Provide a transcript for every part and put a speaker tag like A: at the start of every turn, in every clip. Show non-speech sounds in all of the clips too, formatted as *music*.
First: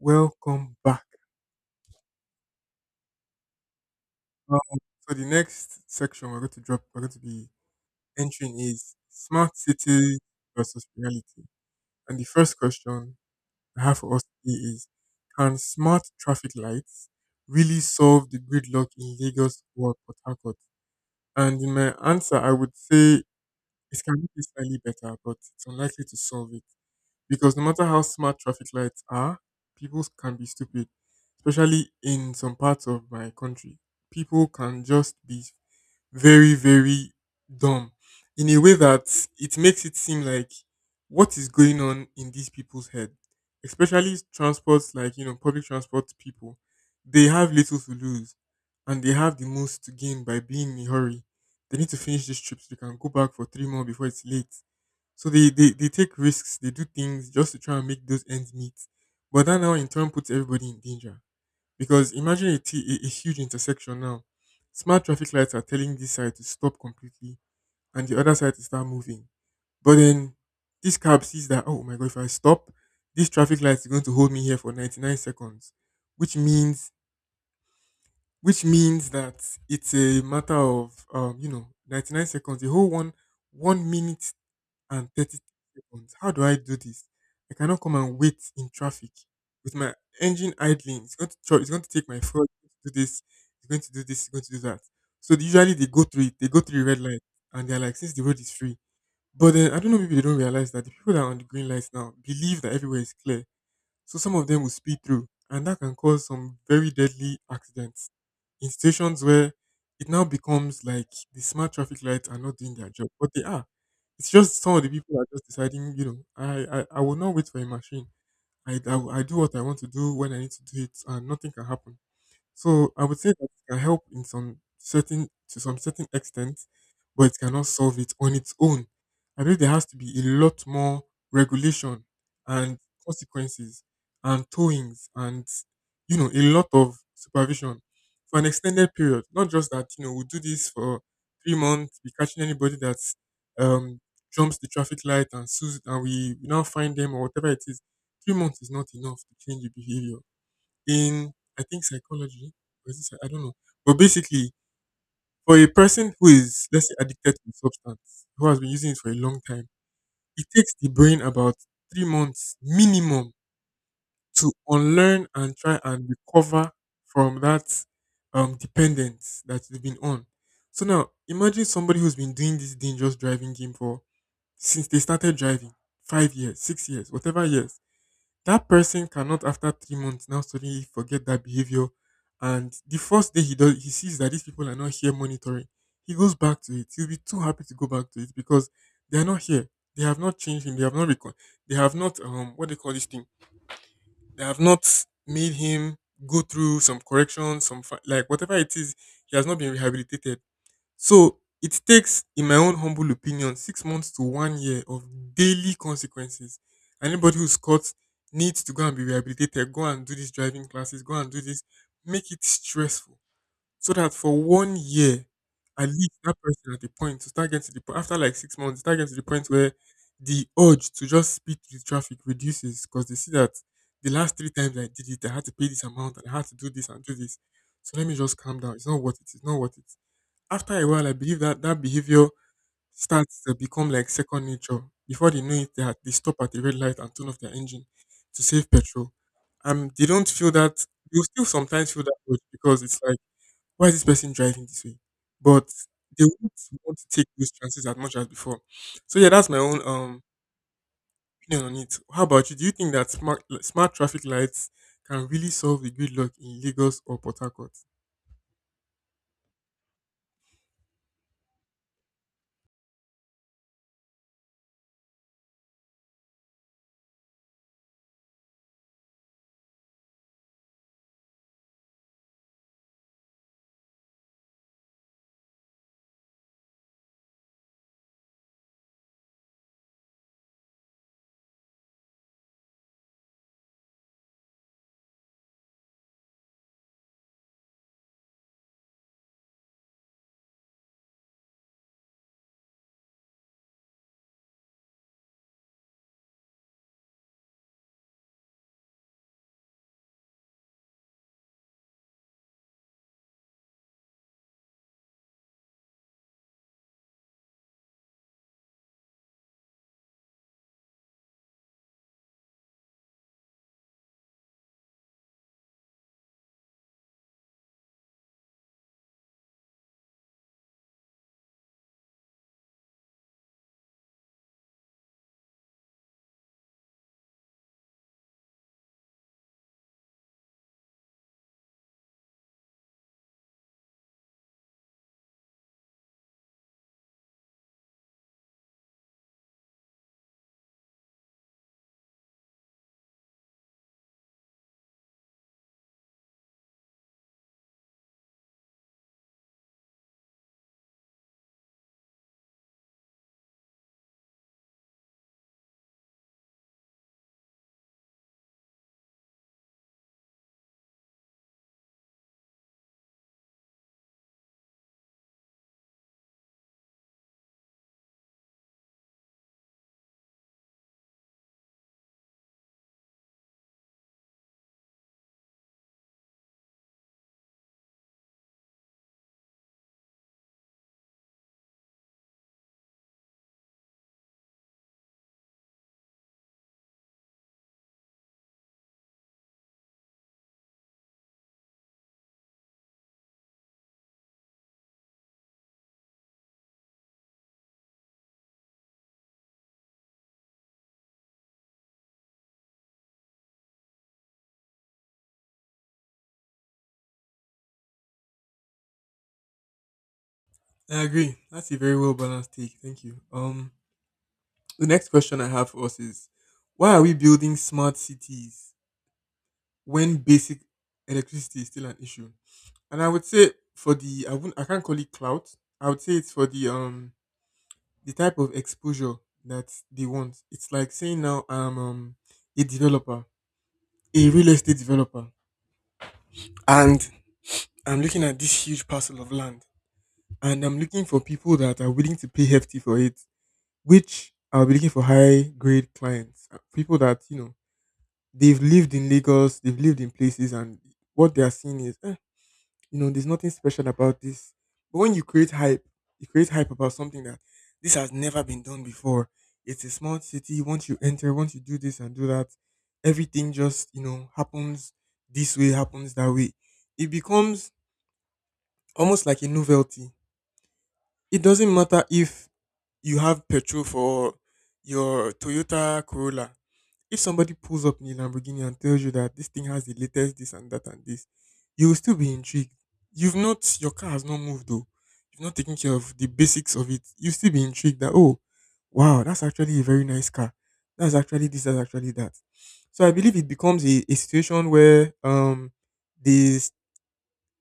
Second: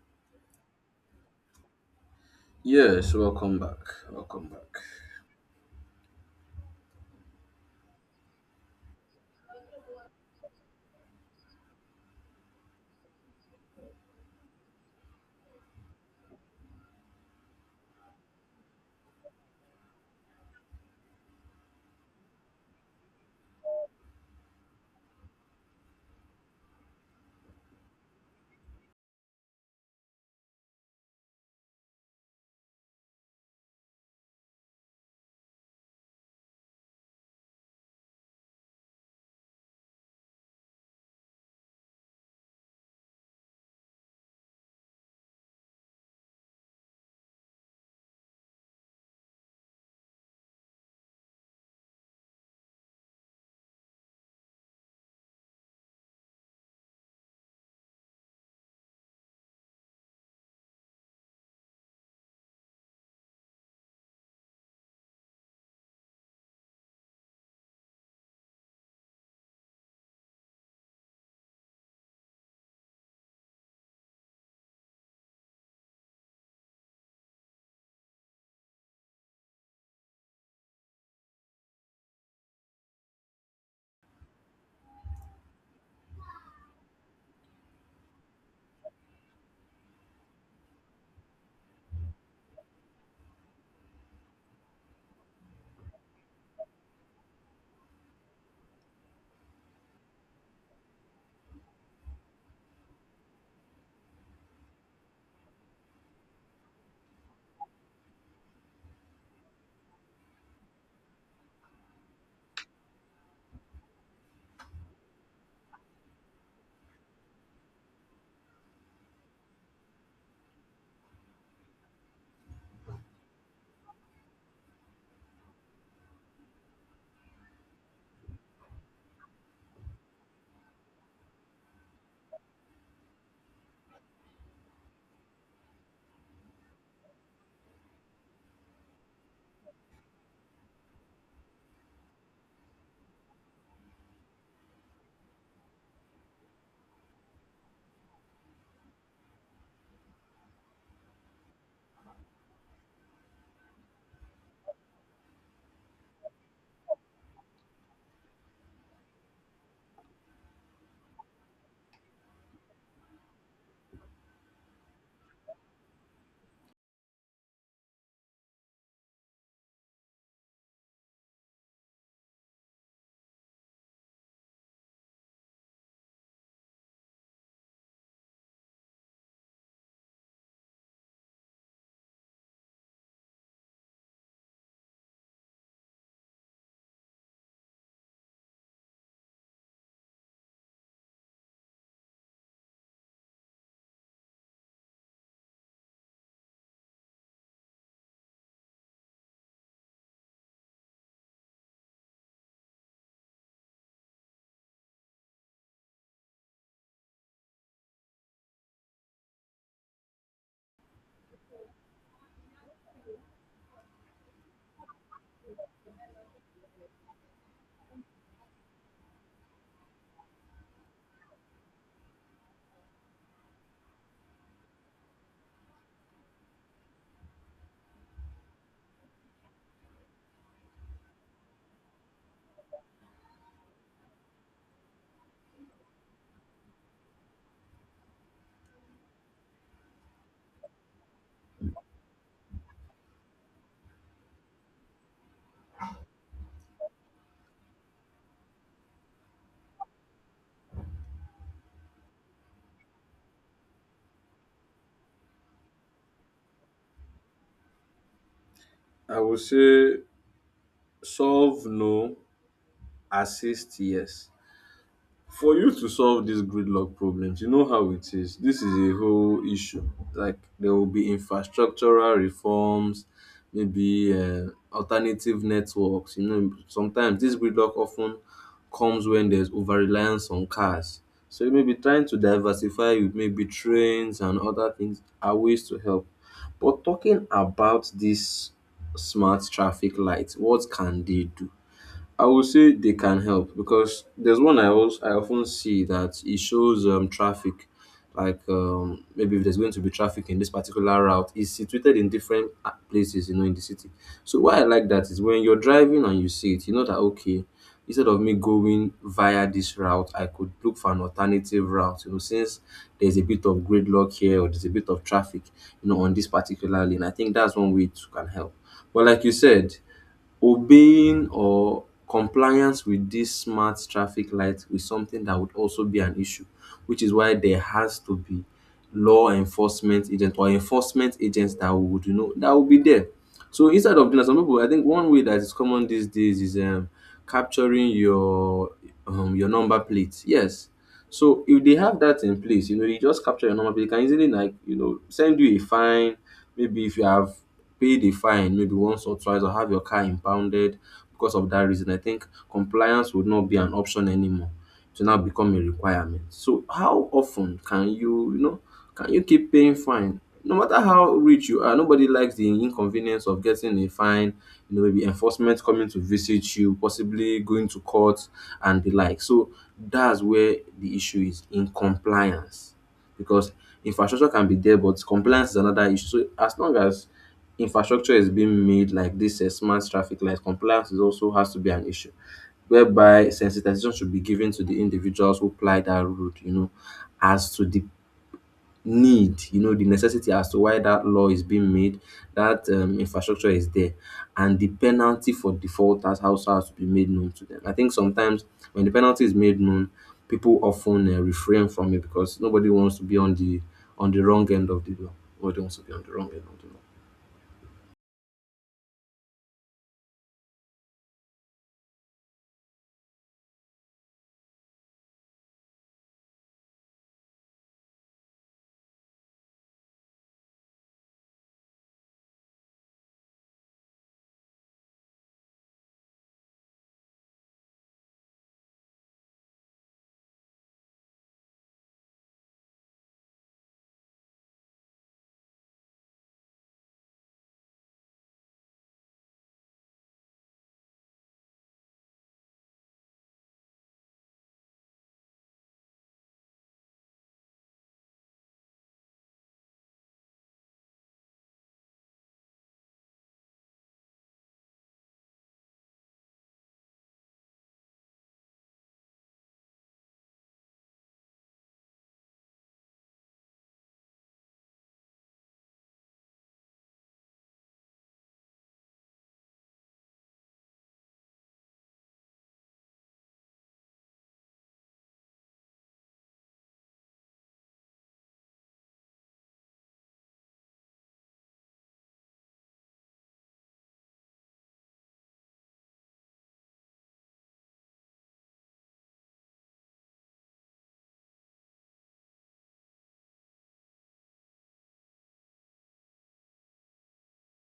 A: Welcome back.
B: Yes, welcome back. Welcome
A: Um,
B: back.
A: so the next section we're going to be entering is smart cities versus reality. And the first question I have for us today is, can smart traffic lights really solve the gridlock in Lagos or Port Harcourt? And in my answer, I would say it can be slightly better, but it's unlikely to solve it. Because no matter how smart traffic lights are, people can be stupid. Especially in some parts of my country, people can just be very, very dumb in a way that it makes it seem like what is going on in these people's head, especially transports like, public transport people. They have little to lose and they have the most to gain by being in a hurry. They need to finish this trip so they can go back for three more before it's late. So they take risks, they do things just to try and make those ends meet. But that now in turn puts everybody in danger. Because imagine a huge intersection now. Smart traffic lights are telling this side to stop completely and the other side to start moving. But then this cab sees that, oh my God, if I stop, this traffic light is going to hold me here for 99 seconds, which means which means that it's a matter of 99 seconds, the whole one minute and 30 seconds. How do I do this? I cannot come and wait in traffic with my engine idling. It's going to take my phone to do this. It's going to do this. It's going to do that. So usually they go through it. They go through the red light, and they're like, since the road is free. But then I don't know. Maybe they don't realize that the people that are on the green lights now believe that everywhere is clear. So some of them will speed through, and that can cause some very deadly accidents in situations where it now becomes like the smart traffic lights are not doing their job, but they are. It's just some of the people are just deciding, I will not wait for a machine. I do what I want to do when I need to do it, and nothing can happen. So I would say that it can help in some certain to some certain extent, but it cannot solve it on its own. I believe there has to be a lot more regulation and consequences and towings and a lot of supervision for an extended period. Not just that we do this for 3 months, we catching anybody that um, jumps the traffic light and sues and we now find them or whatever it is. 3 months is not enough to change the behavior in, I think, psychology, or is it I don't know. But basically, for a person who is, let's say, addicted to a substance who has been using it for a long time, it takes the brain about 3 months minimum to unlearn and try and recover from that dependence that you've been on. So now imagine somebody who's been doing this dangerous driving game for, since they started driving, 5 years, 6 years, whatever years, that person cannot after 3 months now suddenly forget that behavior. And the first day he does, he sees that these people are not here monitoring, he goes back to it. He'll be too happy to go back to it because they are not here. They have not changed him. They have not they have not what they call this thing, they have not made him go through some corrections, some like whatever it is, he has not been rehabilitated. So it takes, in my own humble opinion, 6 months to 1 year of daily consequences. Anybody who's caught needs to go and be rehabilitated, go and do these driving classes, go and do this. Make it stressful so that for 1 year, at least that person, at the point to start getting to the point after like 6 months, start getting to the point where the urge to just speed through the traffic reduces because they see that the last three times I did it, I had to pay this amount and I had to do this and do this. So let me just calm down. It's not worth it. It's not worth it. After a while, I believe that that behavior starts to become like second nature. Before they know it, they stop at the red light and turn off their engine to save petrol. They don't feel that. You still sometimes feel that way because it's like, why is this person driving this way? But they won't want to take those chances as much as before. So yeah, that's my own opinion on it. How about you? Do you think that smart traffic lights can really solve the gridlock in Lagos or Port Harcourt?
B: I would say solve no, assist yes. For you to solve these gridlock problems, you know how it is. This is a whole issue. Like there will be infrastructural reforms, maybe alternative networks. You know, sometimes this gridlock often comes when there's over reliance on cars. So you may be trying to diversify with maybe trains and other things are ways to help. But talking about these smart traffic lights, what can they do? I would say they can help because there's one I often see that it shows traffic, like maybe if there's going to be traffic in this particular route, it's situated in different places, you know, in the city. So why I like that is when you're driving and you see it, you know that okay, instead of me going via this route, I could look for an alternative route, you know, since there's a bit of gridlock here or there's a bit of traffic, you know, on this particular lane. I think that's one way it can help. But like you said, obeying or compliance with these smart traffic lights is something that would also be an issue, which is why there has to be law enforcement agent or enforcement agents that would, you know, that would be there. So instead of doing that, some people, I think one way that is common these days is capturing your number plate. Yes, so if they have that in place, you know, they just capture your number. They can easily, like, you know, send you a fine. Maybe if you have paid a fine, maybe once or twice, or have your car impounded because of that reason. I think compliance would not be an option anymore. To now become a requirement. So how often can you, you know? Can you keep paying fine? No matter how rich you are, nobody likes the inconvenience of getting a fine, you know, maybe enforcement coming to visit you, possibly going to court and the like. So that's where the issue is in compliance. Because infrastructure can be there, but compliance is another issue. So as long as infrastructure is being made like this smart traffic lights, compliance is also has to be an issue whereby sensitization should be given to the individuals who ply that route, you know, as to the need, you know, the necessity as to why that law is being made, that infrastructure is there, and the penalty for defaulters also has to be made known to them. I think sometimes when the penalty is made known, people often refrain from it because nobody wants to be on the wrong end of the law. Nobody wants to be on the wrong end of the law.
A: I agree. That's a very well balanced take. Thank you. The next question I have for us is, why are we building smart cities when basic electricity is still an issue? And I would say, for the I can't call it clout. I would say it's for the type of exposure that they want. It's like saying, now I'm a developer, a real estate developer, and I'm looking at this huge parcel of land, and I'm looking for people that are willing to pay hefty for it, which I'll be looking for high grade clients, people that they've lived in Lagos, they've lived in places, and what they are seeing is, there's nothing special about this. But when you create hype about something that this has never been done before. It's a small city. Once you enter, once you do this and do that, everything just, happens this way, happens that way. It becomes almost like a novelty. It doesn't matter if you have petrol for your Toyota Corolla. If somebody pulls up in a Lamborghini and tells you that this thing has the latest this and that and this, you will still be intrigued. You've not your car has not moved though. You've not taken care of the basics of it. You will still be intrigued that, oh wow, that's actually a very nice car. That's actually this, that's actually that. So I believe it becomes a situation where there's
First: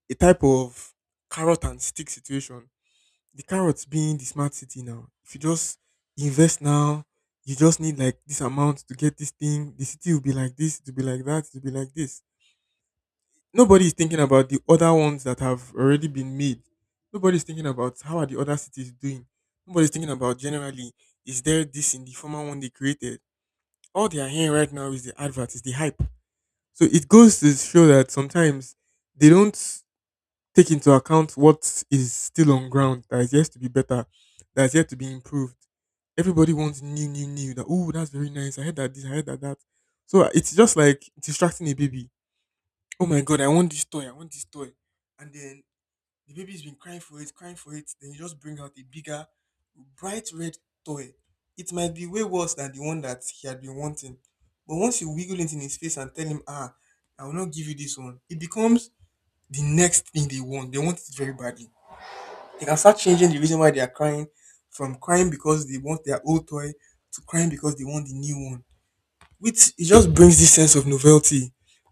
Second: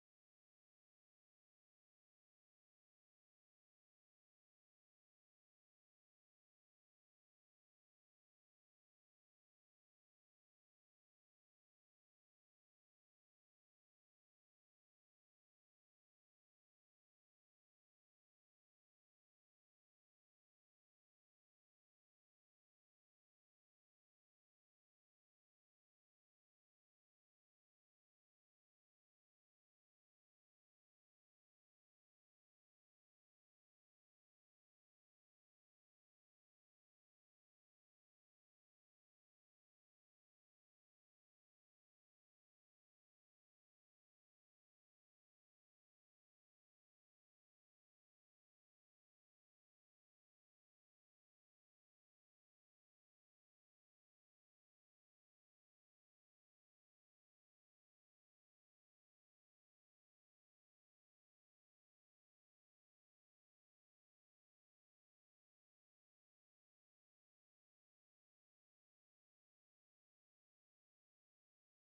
A: a type of carrot and stick situation, the carrots being the smart city. Now, if you just invest now, you just need like this amount to get this thing. The city will be like this, it will be like that, it will be like this. Nobody is thinking about the other ones that have already been made. Nobody is thinking about how are the other cities doing. Nobody is thinking about, generally, is there this in the former one they created? All they are hearing right now is the advert, is the hype. So it goes to show that sometimes they don't take into account what is still on ground that is yet to be better, that is yet to be improved. Everybody wants new, new, new. That, oh, that's very nice. I heard that this. I heard that that. So it's just like distracting a baby. Oh my god, I want this toy. I want this toy. And then the baby's been crying for it, crying for it. Then you just bring out a bigger, bright red toy. It might be way worse than the one that he had been wanting. But once you wiggle it in his face and tell him, ah, I will not give you this one, it becomes the next thing they want. They want it very badly. They can start changing the reason why they are crying, from crying because they want their old toy to crying because they want the new one. Which it just brings this sense of novelty.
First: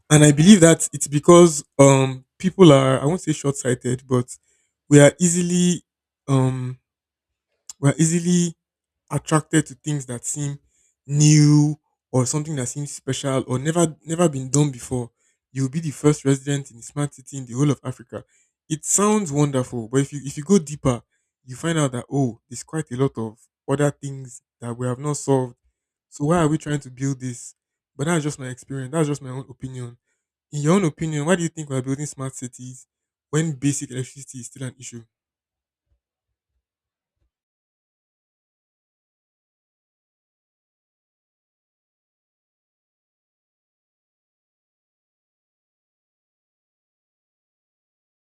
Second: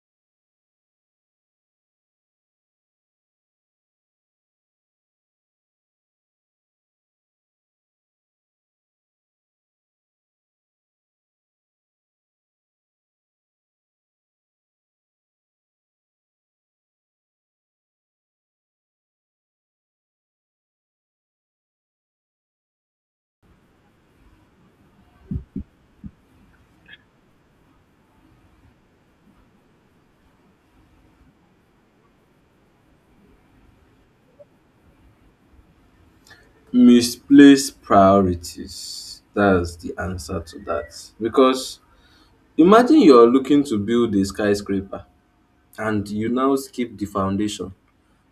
A: And I believe that it's because people are, I won't say short sighted, but we are easily um we are easily attracted to things that seem new or something that seems special or never been done before. You'll be the first resident in the smart city in the whole of Africa. It sounds wonderful, but if you, go deeper, you find out that, oh, there's quite a lot of other things that we have not solved. So why are we trying to build this? But that's just my experience. That's just my own opinion. In your own opinion, why do you think we're building smart cities when basic electricity is still an issue?
B: Misplaced priorities. That's the answer to that. Because imagine you're looking to build a skyscraper and you now skip the foundation,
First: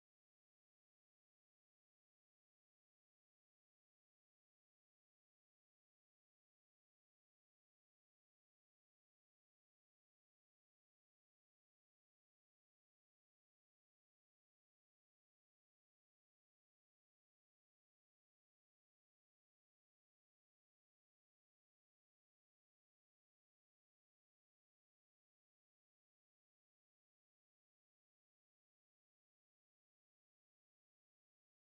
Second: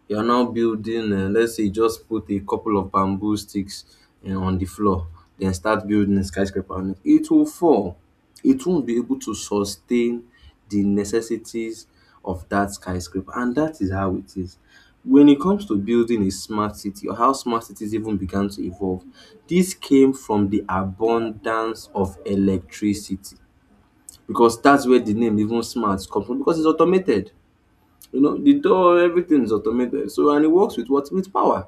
B: you are now building, let's say you just put a couple of bamboo sticks on the floor, then start building a skyscraper on it. It will fall. It won't be able to sustain the necessities of that skyscraper, and that is how it is when it comes to building a smart city or how smart cities even began to evolve. This came from the abundance of electricity, because that's where the name even smart comes from, because it's automated. You know, the door, everything is automated. So, and it works with what? With power.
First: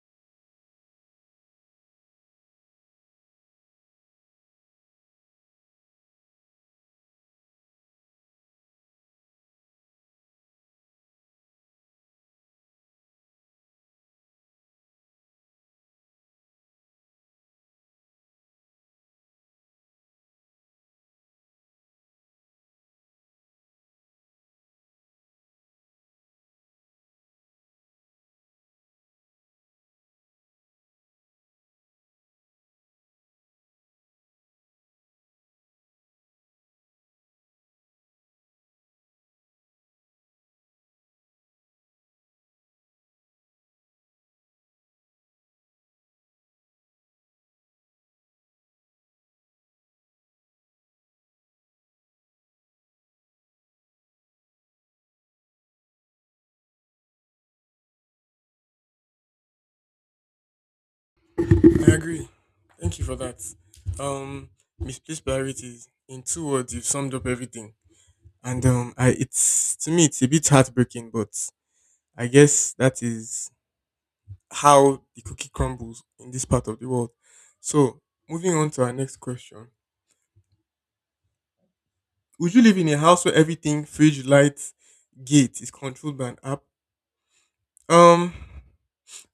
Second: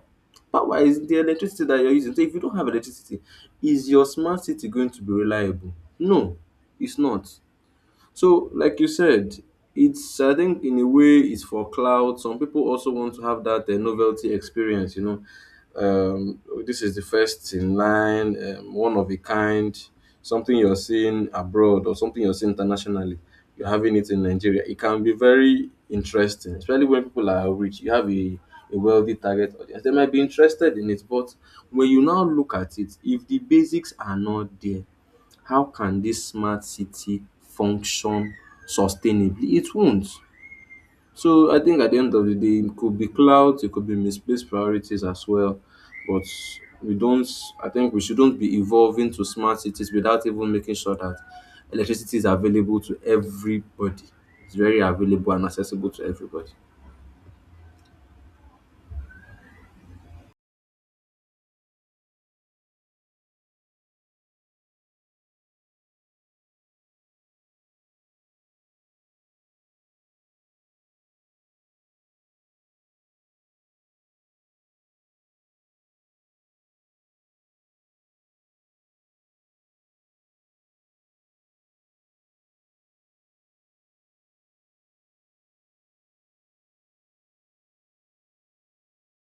B: Power is the electricity that you're using. So, if you don't have electricity, is your smart city going to be reliable? No, it's not. So, like you said, it's, I think in a way it's for cloud. Some people also want to have that novelty experience. You know, um, this is the first in line, one of a kind, something you're seeing abroad or something you're seeing internationally. You're having it in Nigeria. It can be very interesting, especially when people are rich. You have a wealthy target audience. They might be interested in it, but when you now look at it, if the basics are not there, how can this smart city function sustainably? It won't. So I think at the end of the day, it could be clouds. It could be misplaced priorities as well. But we don't, I think we shouldn't be evolving to smart cities without even making sure that electricity is available to everybody. It's very available and accessible to everybody.
A: I agree. Thank you for that. Um, Misplaced priorities. In two words, you've summed up everything. And I it's to me it's a bit heartbreaking, but I guess that is how the cookie crumbles in this part of the world. So moving on to our next question: would you live in a house where everything, fridge, lights, gate, is controlled by an app? Um,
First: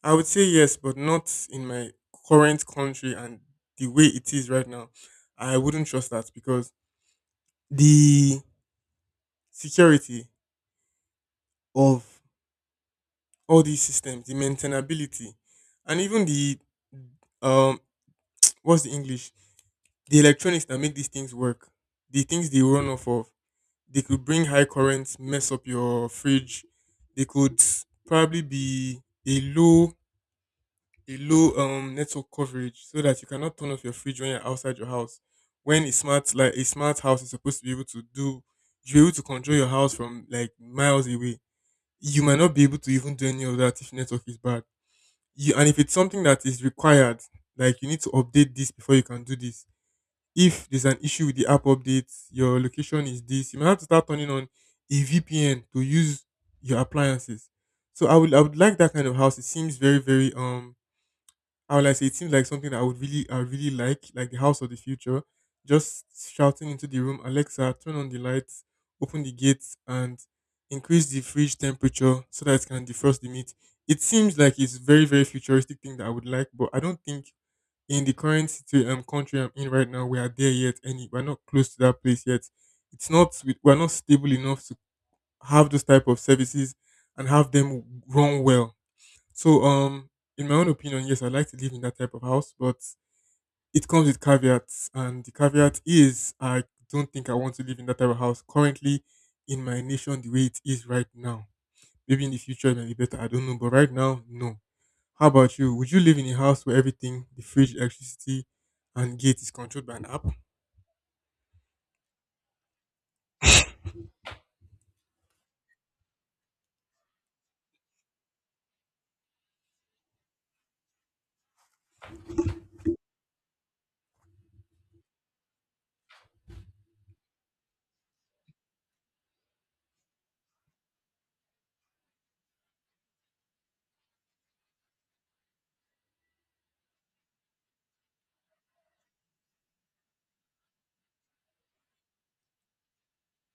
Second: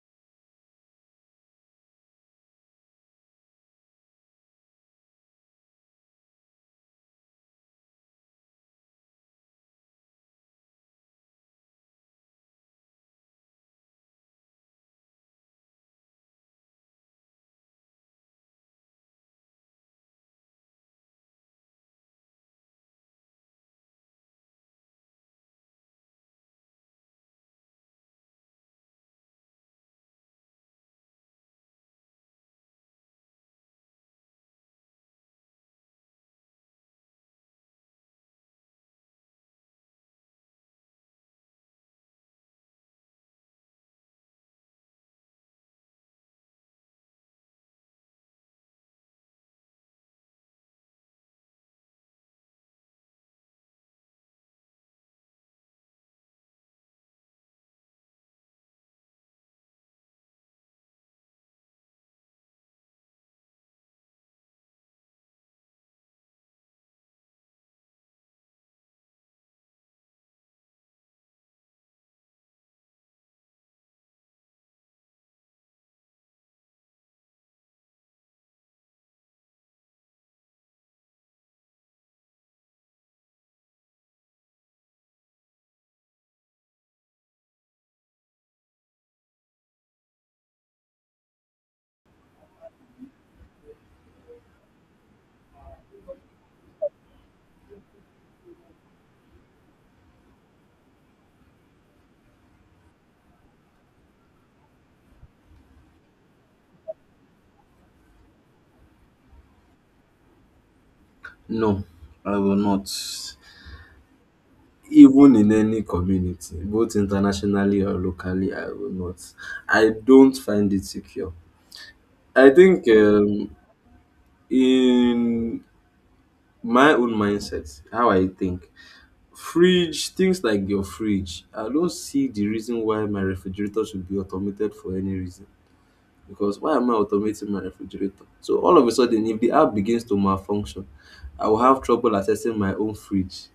A: I would say yes, but not in my current country and the way it is right now. I wouldn't trust that because the security of all these systems, the maintainability, and even the um what's the English? The electronics that make these things work, the things they run off of, they could bring high currents, mess up your fridge. They could probably be a low a low network coverage so that you cannot turn off your fridge when you're outside your house. When a smart house is supposed to be able to do, you're able to control your house from like miles away, you might not be able to even do any of that if network is bad. You and if it's something that is required, like you need to update this before you can do this. If there's an issue with the app updates, your location is this, you might have to start turning on a VPN to use your appliances. So I would like that kind of house. It seems very, very I would like say it seems like something that I really like the house of the future. Just shouting into the room, Alexa, turn on the lights, open the gates, and increase the fridge temperature so that it can defrost the meat. It seems like it's very very futuristic thing that I would like, but I don't think in the country I'm in right now we are there yet. Any We're not close to that place yet. It's not we're not stable enough to have those type of services and have them run well, so, in my own opinion, yes, I'd like to live in that type of house, but it comes with caveats, and the caveat is I don't think I want to live in that type of house currently in my nation the way it is right now. Maybe in the future it might be better, I don't know, but right now, no. How about you? Would you live in a house where everything, the fridge, electricity, and gate is controlled by an app?
B: No, I will not. Even in any community, both internationally or locally, I will not. I don't find it secure. I think in my own mindset, how I think, fridge, things like your fridge, I don't see the reason why my refrigerator should be automated for any reason. Because why am I automating my refrigerator? So all of a sudden, if the app begins to malfunction, I will have trouble accessing my own fridge.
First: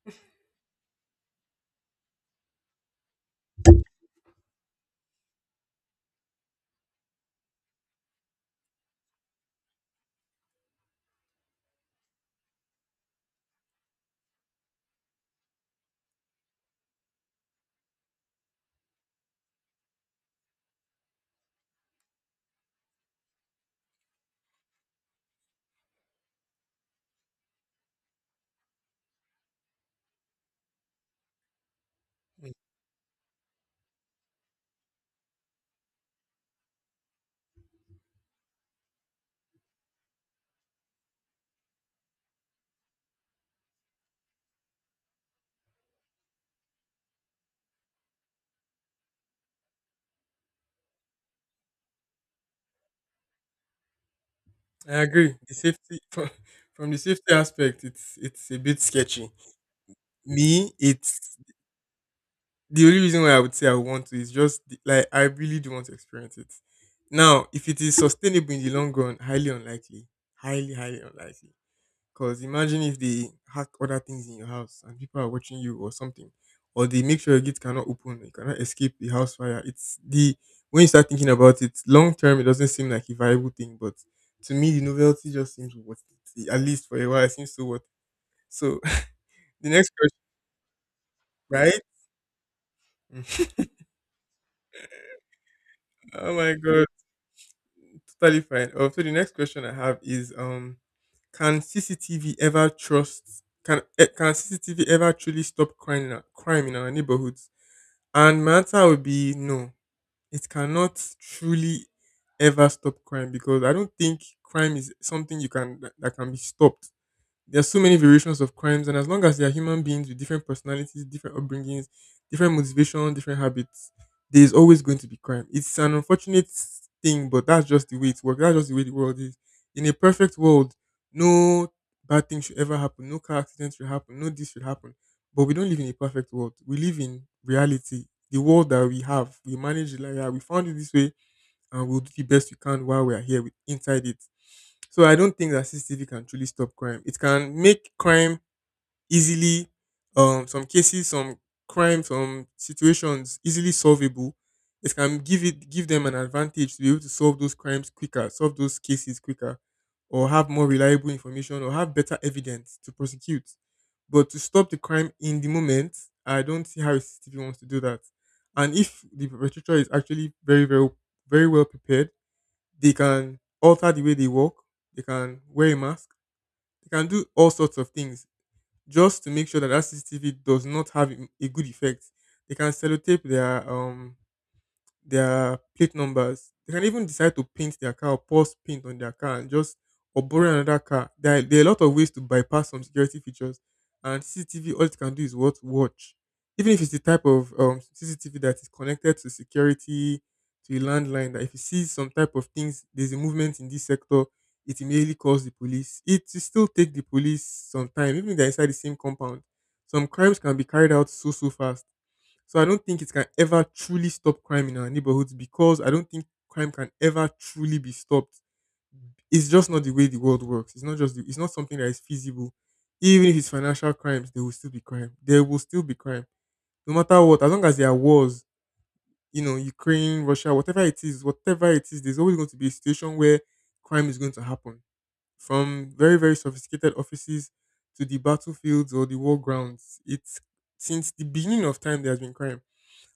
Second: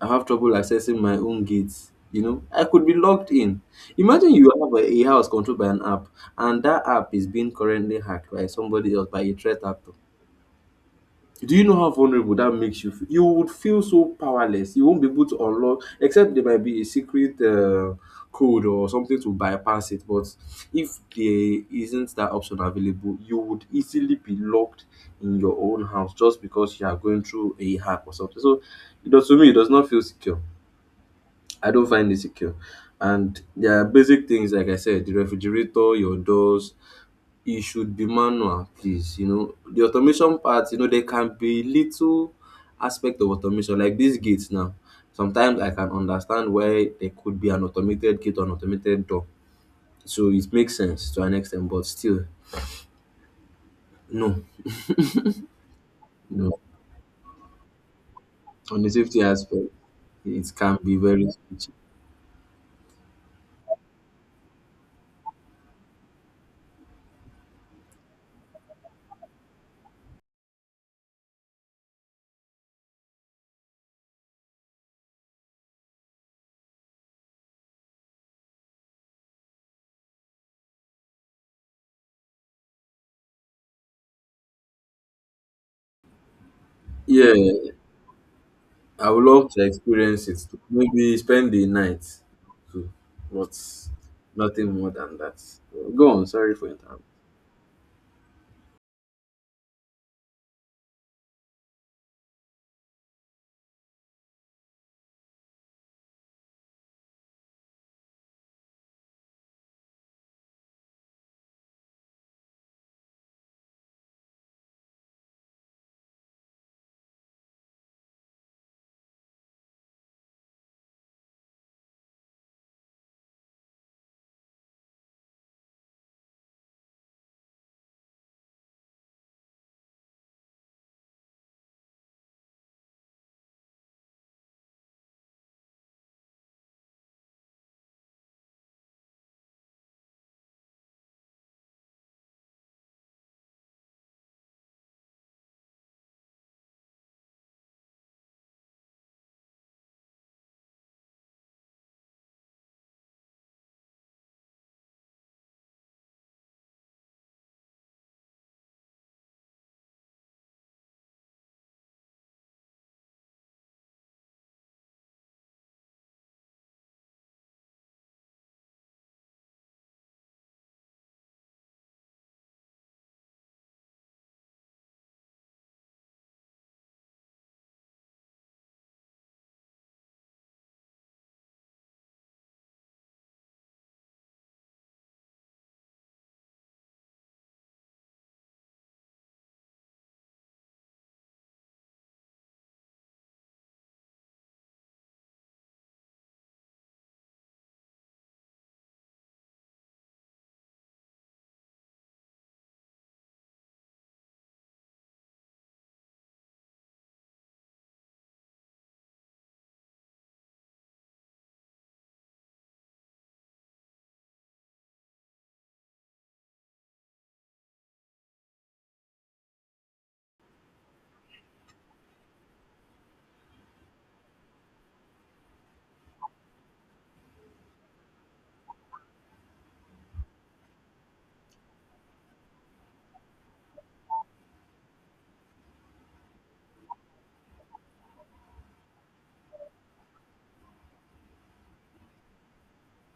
B: I have trouble accessing my own gates. You know, I could be locked in. Imagine you have a house controlled by an app, and that app is being currently hacked by somebody else, by a threat actor. Do you know how vulnerable that makes you feel? You would feel so powerless. You won't be able to unlock, except there might be a secret code or something to bypass it. But if there isn't that option available, you would easily be locked in your own house just because you are going through a hack or something. So, you know, to me, it does not feel secure. I don't find it
A: Mm,
B: secure. And there are basic things, like I said, the refrigerator, your doors, it should be manual, please. You know, the automation part, you know, there can be little aspect of automation, like these gates now. Sometimes I can understand why there could be an automated gate or an automated door. So it makes sense to an extent, but still, no.
A: I agree. The safety *laughs*
B: No.
A: from the safety aspect, it's a bit
B: On the safety
A: sketchy.
B: aspect, it
A: Me,
B: can be very
A: it's
B: sketchy.
A: the only reason why I would say I want to is just like I really do want to experience it. Now, if it is sustainable in the long run, highly unlikely, highly unlikely. Because imagine if they hack other things in your house and people are watching you or something, or they make sure your gate cannot open, you cannot escape the house fire. It's the When you start thinking about it, long term, it doesn't seem like a viable thing. But to me, the novelty just seems worth it. At least for a while, it seems so
B: Yeah,
A: worth. It. So
B: I would love
A: *laughs*
B: to
A: the next question,
B: experience it too. Maybe spend the
A: right?
B: night too,
A: *laughs*
B: but nothing more than that. Go on,
A: Oh my
B: sorry for
A: god.
B: interrupting.
A: Totally fine. Oh, so the next question I have is can CCTV ever truly stop crime in crime in our neighborhoods? And my answer would be no. It cannot truly ever stop crime because I don't think crime is something that can be stopped. There are so many variations of crimes, and as long as they are human beings with different personalities, different upbringings, different motivation, different habits, there is always going to be crime. It's an unfortunate thing, but that's just the way it works. That's just the way the world is. In a perfect world, no bad thing should ever happen, no car accident should happen, no this should happen. But we don't live in a perfect world. We live in reality, the world that we have. We manage it like that. We found it this way and we'll do the best we can while we are here inside it. So I don't think that CCTV can truly stop crime. It can make crime easily, some cases, some crimes, some situations, easily solvable. It can give it give them an advantage to be able to solve those crimes quicker, solve those cases quicker, or have more reliable information or have better evidence to prosecute, but to stop the crime in the moment, I don't see how a CCTV wants to do that. And if the perpetrator is actually very very well prepared, they can alter the way they walk, they can wear a mask, they can do all sorts of things just to make sure that CCTV does not have a good effect. They can sellotape their plate numbers. They can even decide to paint their car, or pause paint on their car and just or borrow another car. There are a lot of ways to bypass some security features. And CCTV, all it can do is what watch. Even if it's the type of CCTV that is connected to security, to a landline, that if it sees some type of things, there's a movement in this sector, it immediately calls the police. It will still take the police some time, even if they're inside the same compound. Some crimes can be carried out so fast, so I don't think it can ever truly stop crime in our neighborhoods because I don't think crime can ever truly be stopped. It's just not the way the world works. It's not something that is feasible. Even if it's financial crimes, there will still be crime. There will still be crime. No matter what, as long as there are wars, you know, Ukraine, Russia, whatever it is, there's always going to be a situation where crime is going to happen. From very, very sophisticated offices to the battlefields or the war grounds. It's since the beginning of time there has been crime,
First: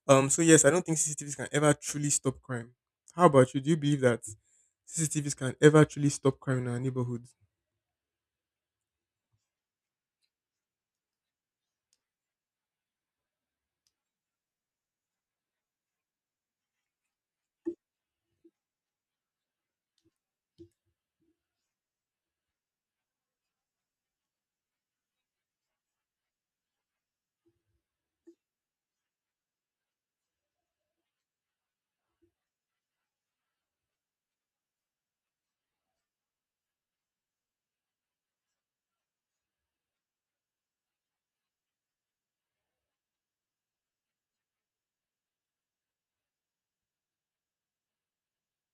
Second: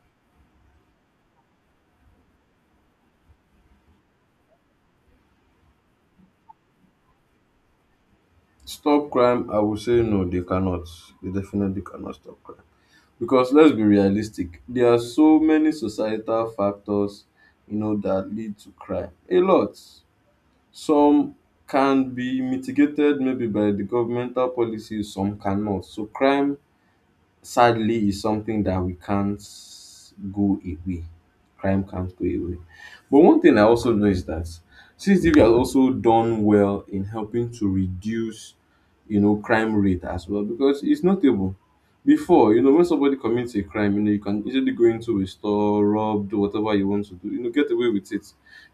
A: so yes, I don't think CCTVs can ever truly stop crime. How about you? Do you believe that CCTVs can ever truly stop crime in our neighborhoods?
B: Stop crime, I would say no, they cannot. They definitely cannot stop crime. Because let's be realistic, there are so many societal factors, you know, that lead to crime. A lot. Some can be mitigated maybe by the governmental policies, some cannot. So crime sadly is something that we can't go away. Crime can't go away. But one thing I also know is that CCTV has also done well in helping to reduce, you know, crime rate as well because it's notable. Before, you know, when somebody commits a crime, you know, you can easily go into a store, rob, do whatever you want to do, you know, get away with it.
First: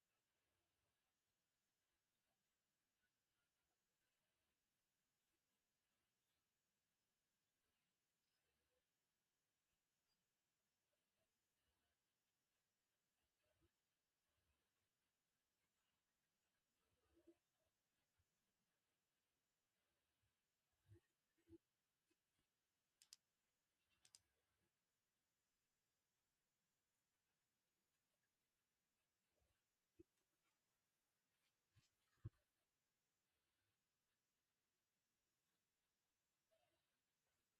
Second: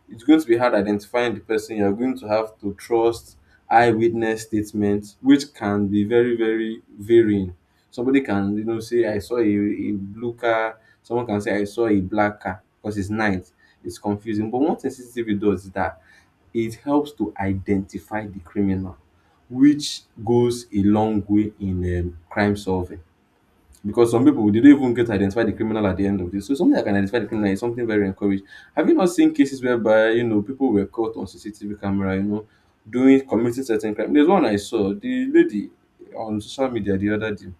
B: It's going to be hard identifying the person. You're going to have to trust eyewitness statements, which can be very, very varying. Somebody can, you know, say, I saw a blue car. Someone can say, I saw a black car because it's night. It's confusing. But one thing CCTV does is that it helps to identify the criminal, which goes a long way in crime solving. Because some people they don't even get to identify the criminal at the end of this. So something that can identify the criminal is something very encouraged. Have you not seen cases whereby you know people were caught on CCTV camera, you know, doing committing certain crime? There's one I saw. The lady on social media the other day,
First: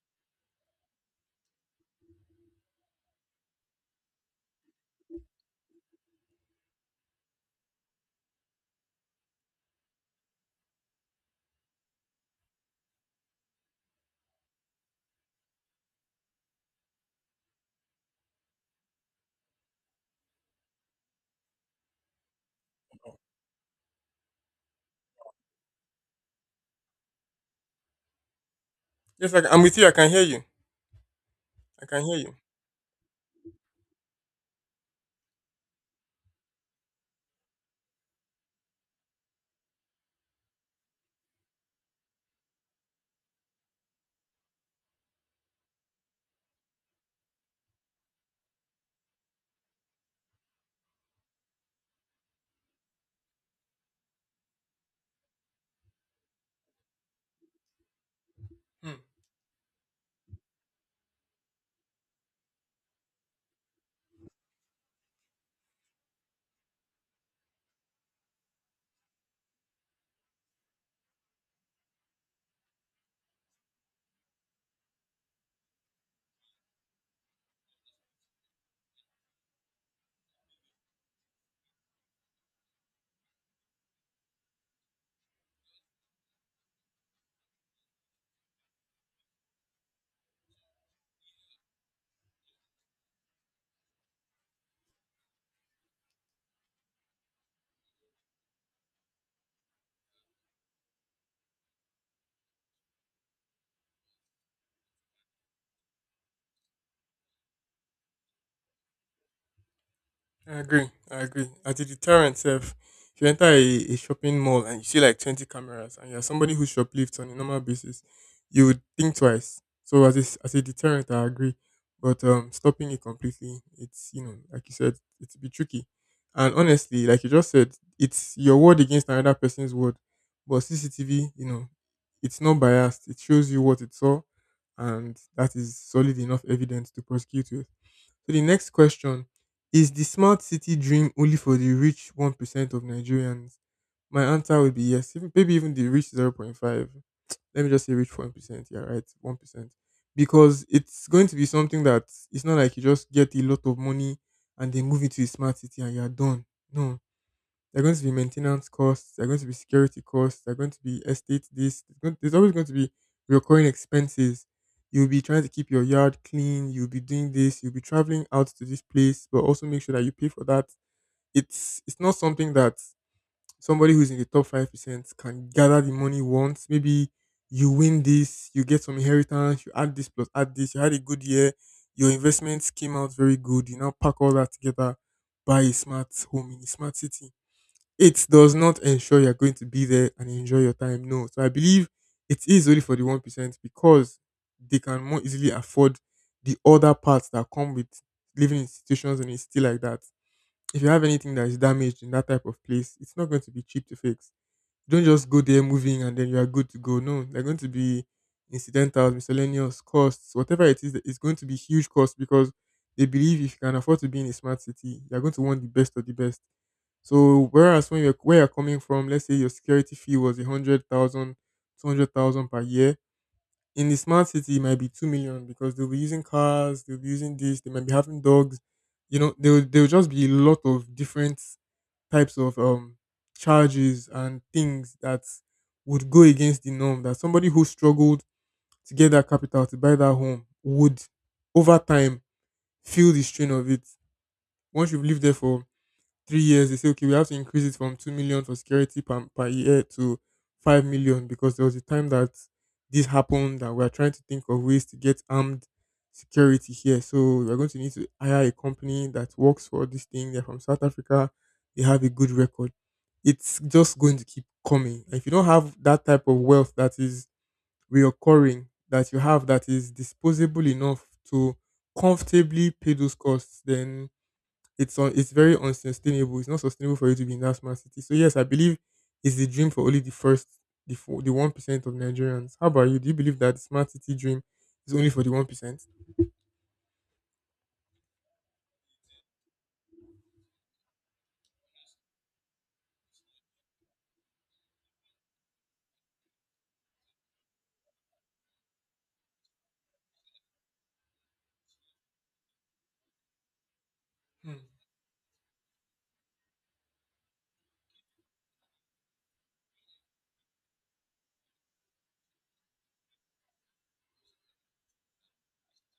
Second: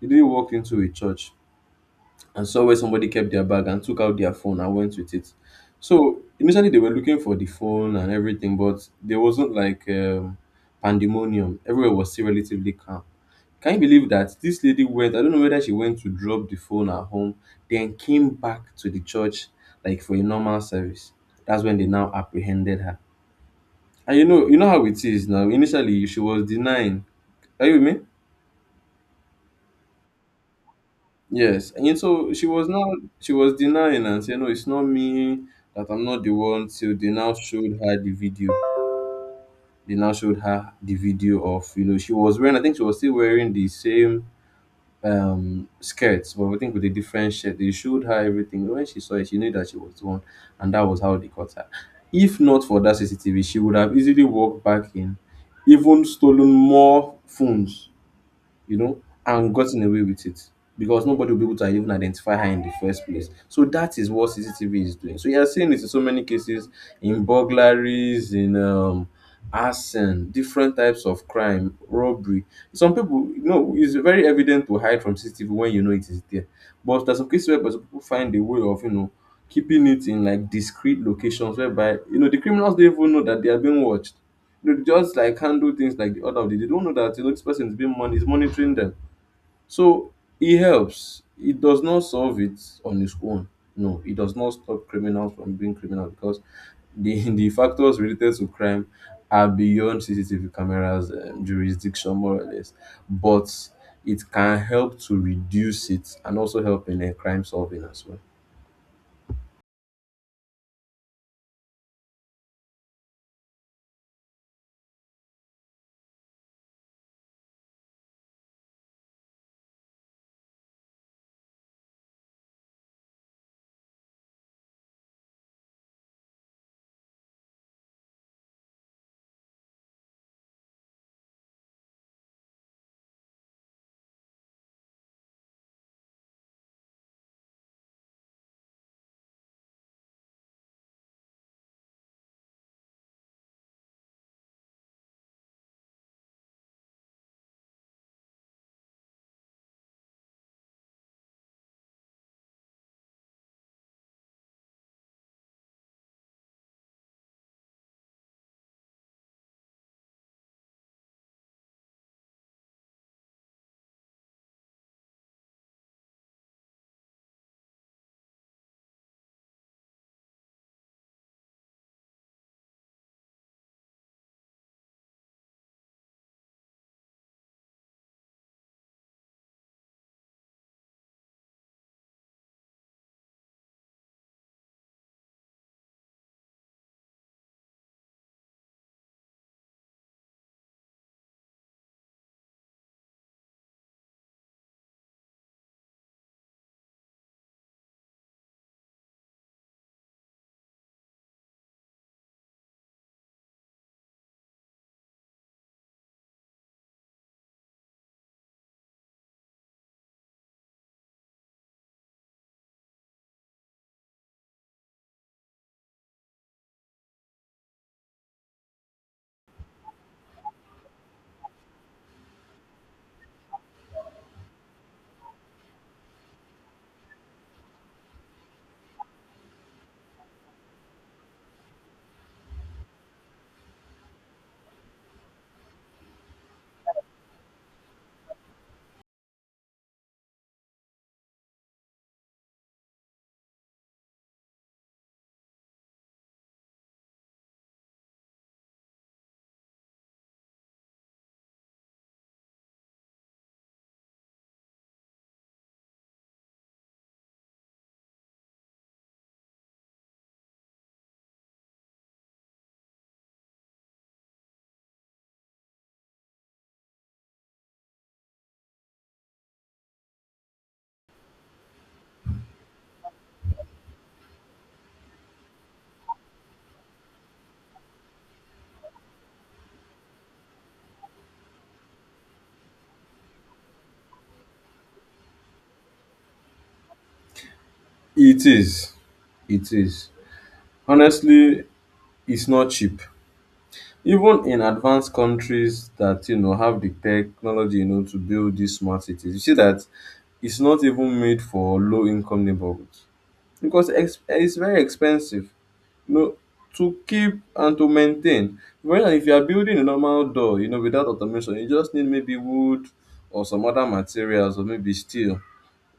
B: the lady walked into a church and saw where somebody kept their bag and took out their phone and went with it. So initially they were looking for the phone and everything, but there wasn't like pandemonium. Everywhere was still relatively calm. Can you believe that this lady went? I don't know whether she went to drop the phone at home, then came back to the church like for a normal service. That's when they now apprehended her. And you know how it is now. Initially, she was denying. Are you with me?
A: Yes, I'm with you. I can hear you.
B: Yes,
A: I
B: and
A: can hear
B: so
A: you.
B: she was now she was denying and saying, "No, it's not me. That I'm not the one." Till they now showed her the video. They now showed her the video of you know she was wearing. I think she was still wearing the same skirts, but we think with a different shirt. They showed her everything. When she saw it, she knew that she was the one, and that was how they caught her. If not for that CCTV, she would have easily walked back in, even stolen more phones you
A: Hmm.
B: know, and gotten away with it because nobody will be able to even identify her in the first place. So that is what CCTV is doing. So you are seeing this in so many cases in burglaries, in arson, different types of crime, robbery. Some people, you know, it's very evident to hide from CCTV when you know it is there. But there's some cases where some people find a way of, you know, keeping it in like discrete locations whereby, you know, the criminals don't even know that they are being watched. They just like handle things like the order of the day. They don't know that you know this person is is monitoring them. So it helps. It does not solve it on its own. No, it does not stop criminals from being criminal because the *laughs* the factors related to crime are beyond CCTV cameras jurisdiction, more or less. But it can help to reduce it and also help in crime solving as well.
A: I agree. I agree. As a deterrent self, if you enter a shopping mall and you see like 20 cameras and you're somebody who shoplifts on a normal basis, you would think twice. So as as a deterrent, I agree. But stopping it completely, it's, you know, like you said, it's a bit tricky. And honestly, like you just said, it's your word against another person's word. But CCTV, you know, it's not biased. It shows you what it saw, and that is solid enough evidence to prosecute with. So the next question is, the smart city dream only for the rich 1% of Nigerians? My answer would be yes, even, maybe even the rich 0. 0.5. Let me just say rich 1%. Yeah, right, 1%. Because it's going to be something that it's not like you just get a lot of money and they move it to a smart city and you're done. No, there are going to be maintenance costs. There are going to be security costs. There are going to be estate this. There's always going to be recurring expenses. You'll be trying to keep your yard clean. You'll be doing this. You'll be traveling out to this place, but also make sure that you pay for that. It's not something that somebody who's in the top 5% can gather the money once. Maybe you win this, you get some inheritance, you add this plus add this. You had a good year. Your investments came out very good. You now pack all that together, buy a smart home in a smart city. It does not ensure you're going to be there and enjoy your time. No. So I believe it is only for the 1% because they can more easily afford the other parts that come with living in institutions and it's still like that. If you have anything that is damaged in that type of place, it's not going to be cheap to fix. Don't just go there moving and then you are good to go. No, they're going to be incidental, miscellaneous costs, whatever it is. It's going to be huge costs because they believe if you can afford to be in a smart city, you're going to want the best of the best. So whereas when you're where you're coming from, let's say your security fee was 100,000, 200,000 per year. In the smart city, it might be 2 million because they'll be using cars, they'll be using this, they might be having dogs. There will just be a lot of different types of charges and things that would go against the norm that somebody who struggled to get that capital to buy that home would over time feel the strain of it once you've lived there for 3 years. They say, okay, we have to increase it from 2 million for security per year to 5 million because there was a time that this happened and we are trying to think of ways to get armed security here, so we're going to need to hire a company that works for this thing. They're from South Africa, they have a good record. It's just going to keep coming. If you don't have that type of wealth that is reoccurring, that you have, that is disposable enough to comfortably pay those costs, then it's on. It's very unsustainable. It's not sustainable for you to be in that smart city. So yes, I believe it's the dream for only the first, the four, the 1% of Nigerians. How about you? Do you believe that the smart city dream is only for the 1%?
B: It is. It is. Honestly, it's not cheap. Even in advanced countries that you know have the technology, you know, to build these smart cities, you see that it's not even made for low income neighborhoods because
A: Hmm,
B: it's very expensive, you know, to keep and to maintain. Whereas if you are building a normal door, you know, without automation, you just need maybe wood or some other materials or maybe steel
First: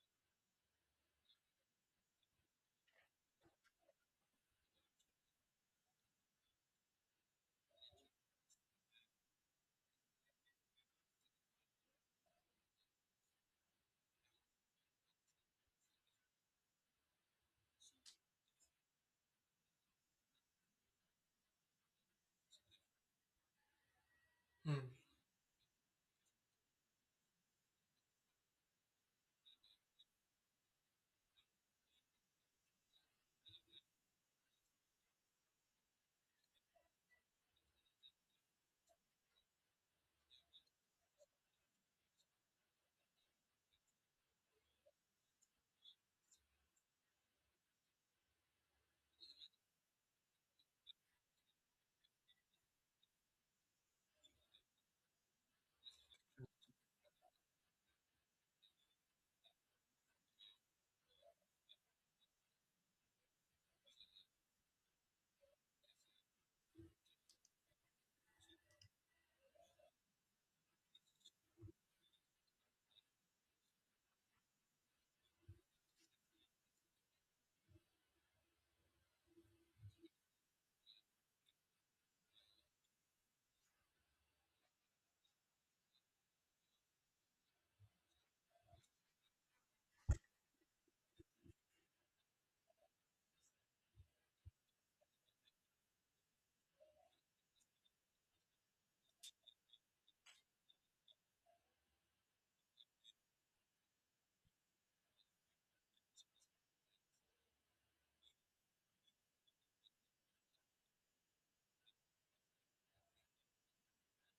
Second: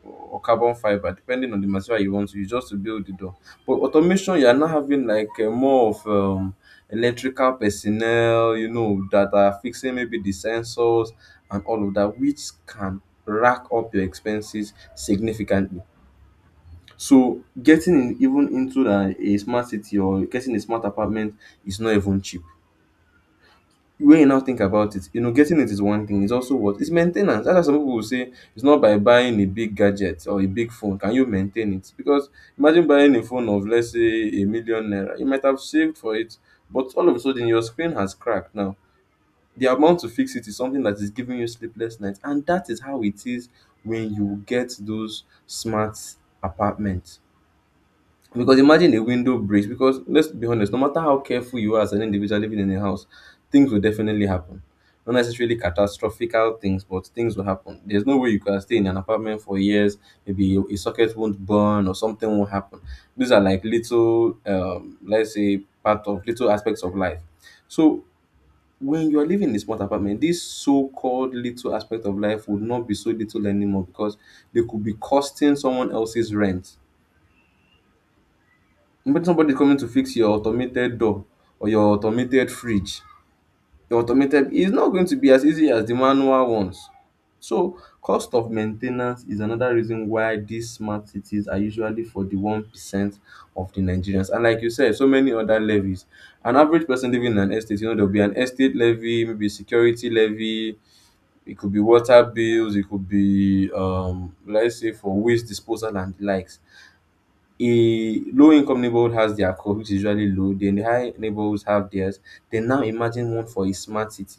B: or carbon fiber depending on the material you want to use just to build the door. But automation, you are now having like more of electrical personnel you know that are fixing maybe the sensors and all of that, which can rack up your expenses significantly. So getting in, even into a smart city or getting a smart apartment is not even cheap. When you now think
A: hmm,
B: about it, you know, getting it is one thing. It's also what it's maintenance. That's why some people will say it's not by buying a big gadget or a big phone can you maintain it. Because imagine buying a phone of let's say a million naira, you might have saved for it, but all of a sudden your screen has cracked. Now the amount to fix it is something that is giving you sleepless nights, and that is how it is when you get those smart apartments. Because imagine a window breaks, because let's be honest, no matter how careful you are as an individual living in a house, things will definitely happen. Not necessarily catastrophic things, but things will happen. There's no way you can stay in an apartment for years, maybe a socket won't burn or something won't happen. These are like little, let's say, part of little aspects of life. So when you're living in a small apartment, this so called little aspect of life would not be so little anymore, because they could be costing someone else's rent, but somebody coming to fix your automated door or your automated fridge. Your automated, it's not going to be as easy as the manual ones. So cost of maintenance is another reason why these smart cities are usually for the 1% of the Nigerians. And like you said, so many other levies. An average person living in an estate, you know, there'll be an estate levy, maybe security levy, it could be water bills, it could be let's say for waste disposal and the likes. A low income neighborhood has their codes, which is usually low, then the high neighborhoods have theirs. Then now imagine one for a smart city.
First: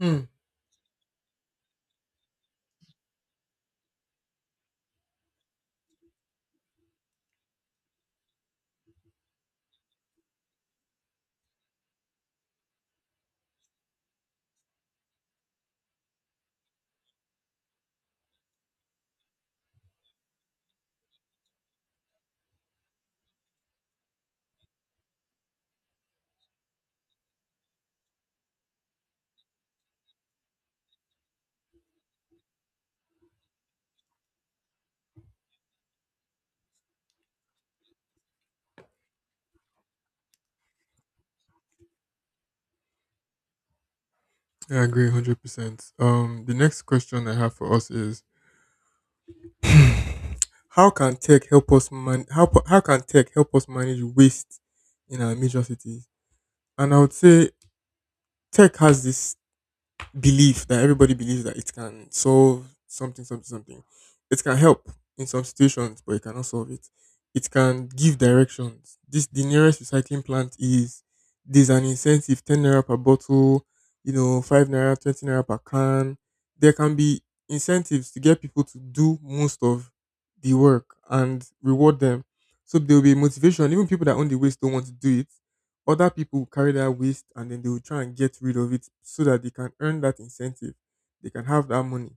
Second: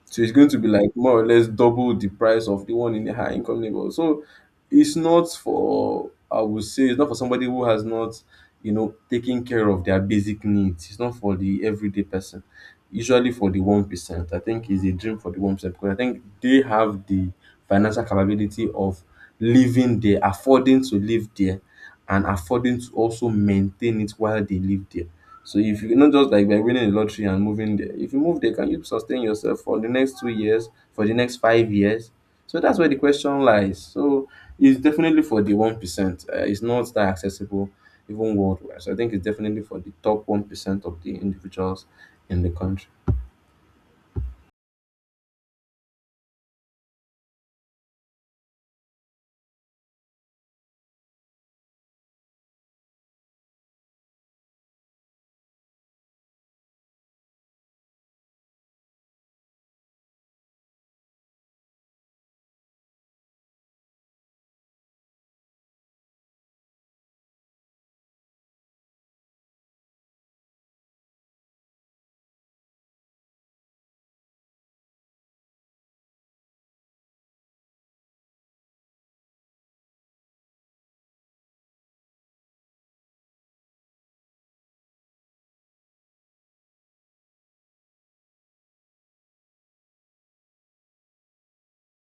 A: hmm.
B: So it's going to be like more or less double the price of the one in a high income neighborhood. So it's not for, I would say it's not for somebody who has not, you know, taken care of their basic needs. It's not for the everyday person. Usually for the 1%, I think is a dream for the 1% because I think they have the financial capability of living there, affording to live there, and affording to also maintain it while they live there. So if you not just like by winning the lottery and moving there, if you move there, can you sustain yourself for the next 2 years, for the next 5 years? So that's where the question lies. So it's definitely for the 1%. It's not that accessible even worldwide. So I think it's definitely for the top 1% of the individuals in the country.
A: Yeah, I agree, 100%. The next question I have for us is, how can tech help us how can tech help us manage waste in our major cities? And I would say tech has this belief that everybody believes that it can solve something, something, something. It can help in some situations, but it cannot solve it. It can give directions. This The nearest recycling plant is there's an incentive, 10 naira per bottle, 5 naira, 20 naira per can. There can be incentives to get people to do most of the work and reward them. So there will be motivation. Even people that own the waste don't want to do it. Other people will carry that waste and then they will try and get rid of it so that they can earn that incentive. They can have that money.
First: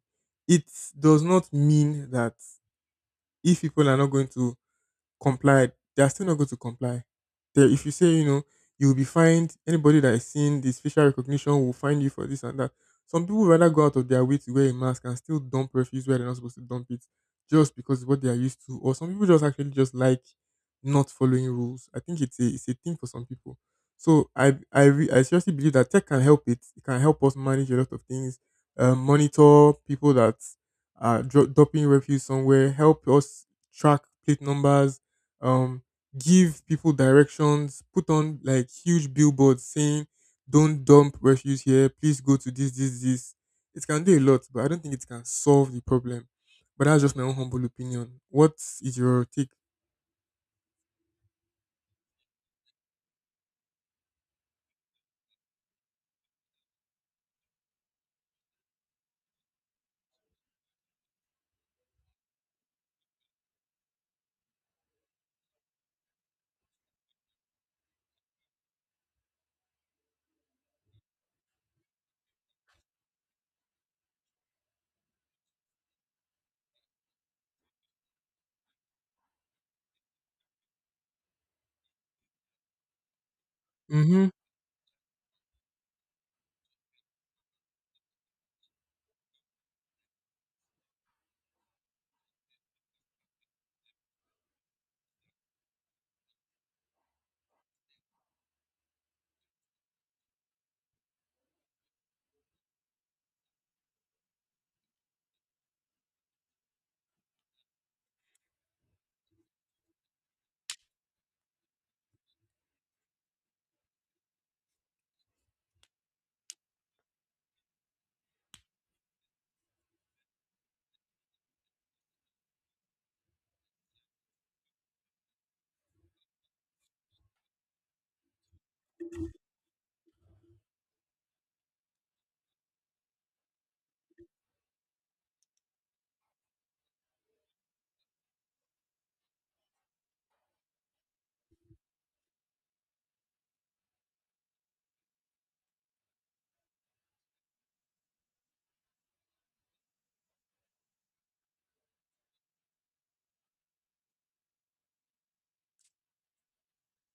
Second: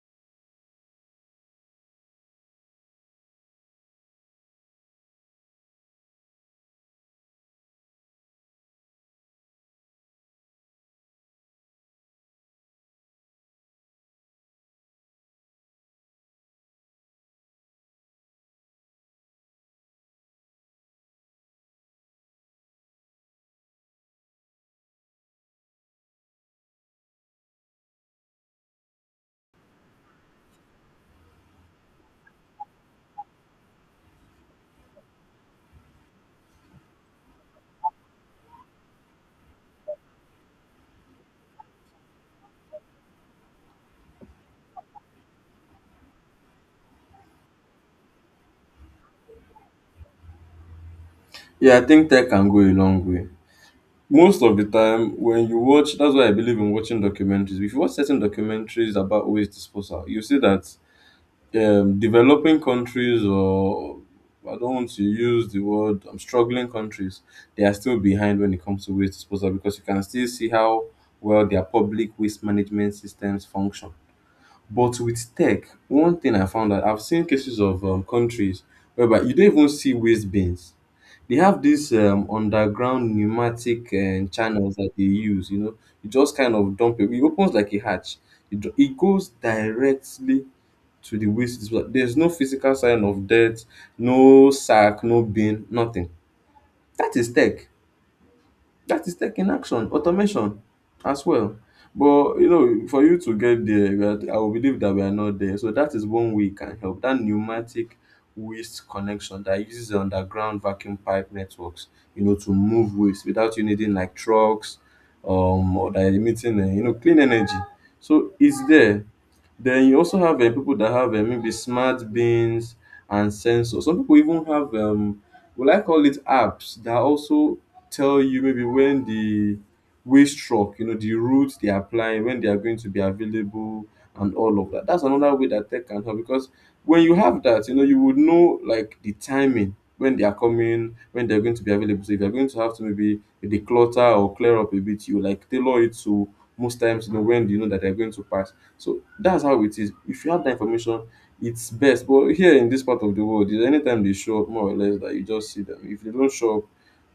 A: It does not mean that if people are not going to complied, they are still not going to comply. They, if you say, you will be fined, anybody that is seeing this facial recognition will find you for this and that. Some people rather go out of their way to wear a mask and still dump refuse where they're not supposed to dump it just because it's what they are used to. Or some people just actually just like not following rules. I think it's a thing for some people. So I seriously believe that tech can help it. It can help us manage a lot of things, monitor people that are dumping refuse somewhere, help us track plate numbers, um give people directions, put on like huge billboards saying don't dump refuse here, please go to this, this, this. It can do a lot, but I don't think it can solve the problem. But that's just my own humble opinion. What is your take?
B: Yeah, I think tech can go a long way. Most of the time, when you watch, that's why I believe in watching documentaries. If you watch certain documentaries about waste disposal, you see that developing countries or I don't want to use the word struggling countries, they are still behind when it comes to waste disposal because you can still see how well their public waste management systems function. But with tech, one thing I found that I've seen cases of countries whereby you don't even see waste bins. They have these underground pneumatic
A: Mm-hmm.
B: channels that they use. You know, you just kind of dump it. It opens like a hatch. It goes directly to the waste disposal. There's no physical sign of death, no sack, no bin, nothing. That is tech. That is tech in action, automation as well. But you know, for you to get there, I will believe that we are not there. So that is one way it can help. That pneumatic waste connection that uses the underground vacuum pipe networks, you know, to move waste without you needing like trucks, or that are emitting, you know, clean energy. So it's there. Then you also have people that have maybe smart bins and sensors. Some people even have, well, I call it apps that also tell you maybe when the waste truck, you know, the routes they are applying, when they are going to be available, and all of that. That's another way that tech can help, because when you have that, you know, you would know like the timing when they are coming, when they're going to be available. So if you're going to have to maybe declutter or clear up a bit, you like tailor it to most times, you know, when you know that they're going to pass. So that's how it is. If you have that information, it's best. But here in this part of the world, anytime they show up, more or less, that you just see them. If they don't show up,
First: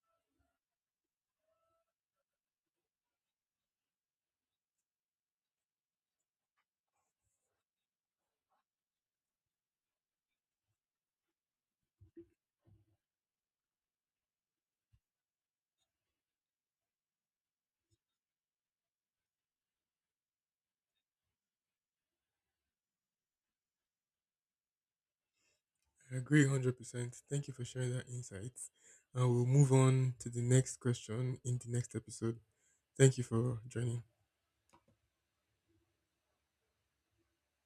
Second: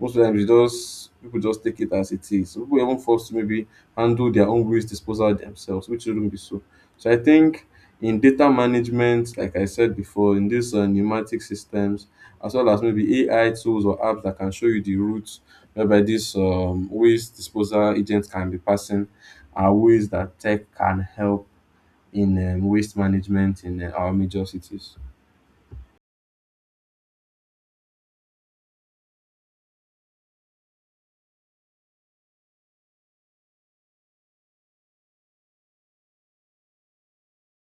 B: most of the time, they just people just take it as it is. So people are even forced to maybe handle their own waste disposal themselves, which shouldn't be so. So I think in data management, like I said before, in these pneumatic systems, as well as maybe AI tools or apps that can show you the routes whereby this waste disposal agents can be passing, are ways that tech can help in waste management in our major cities.
A: I agree 100%. Thank you for sharing that insight, and we'll move on to the next question in the next episode. Thank you for joining.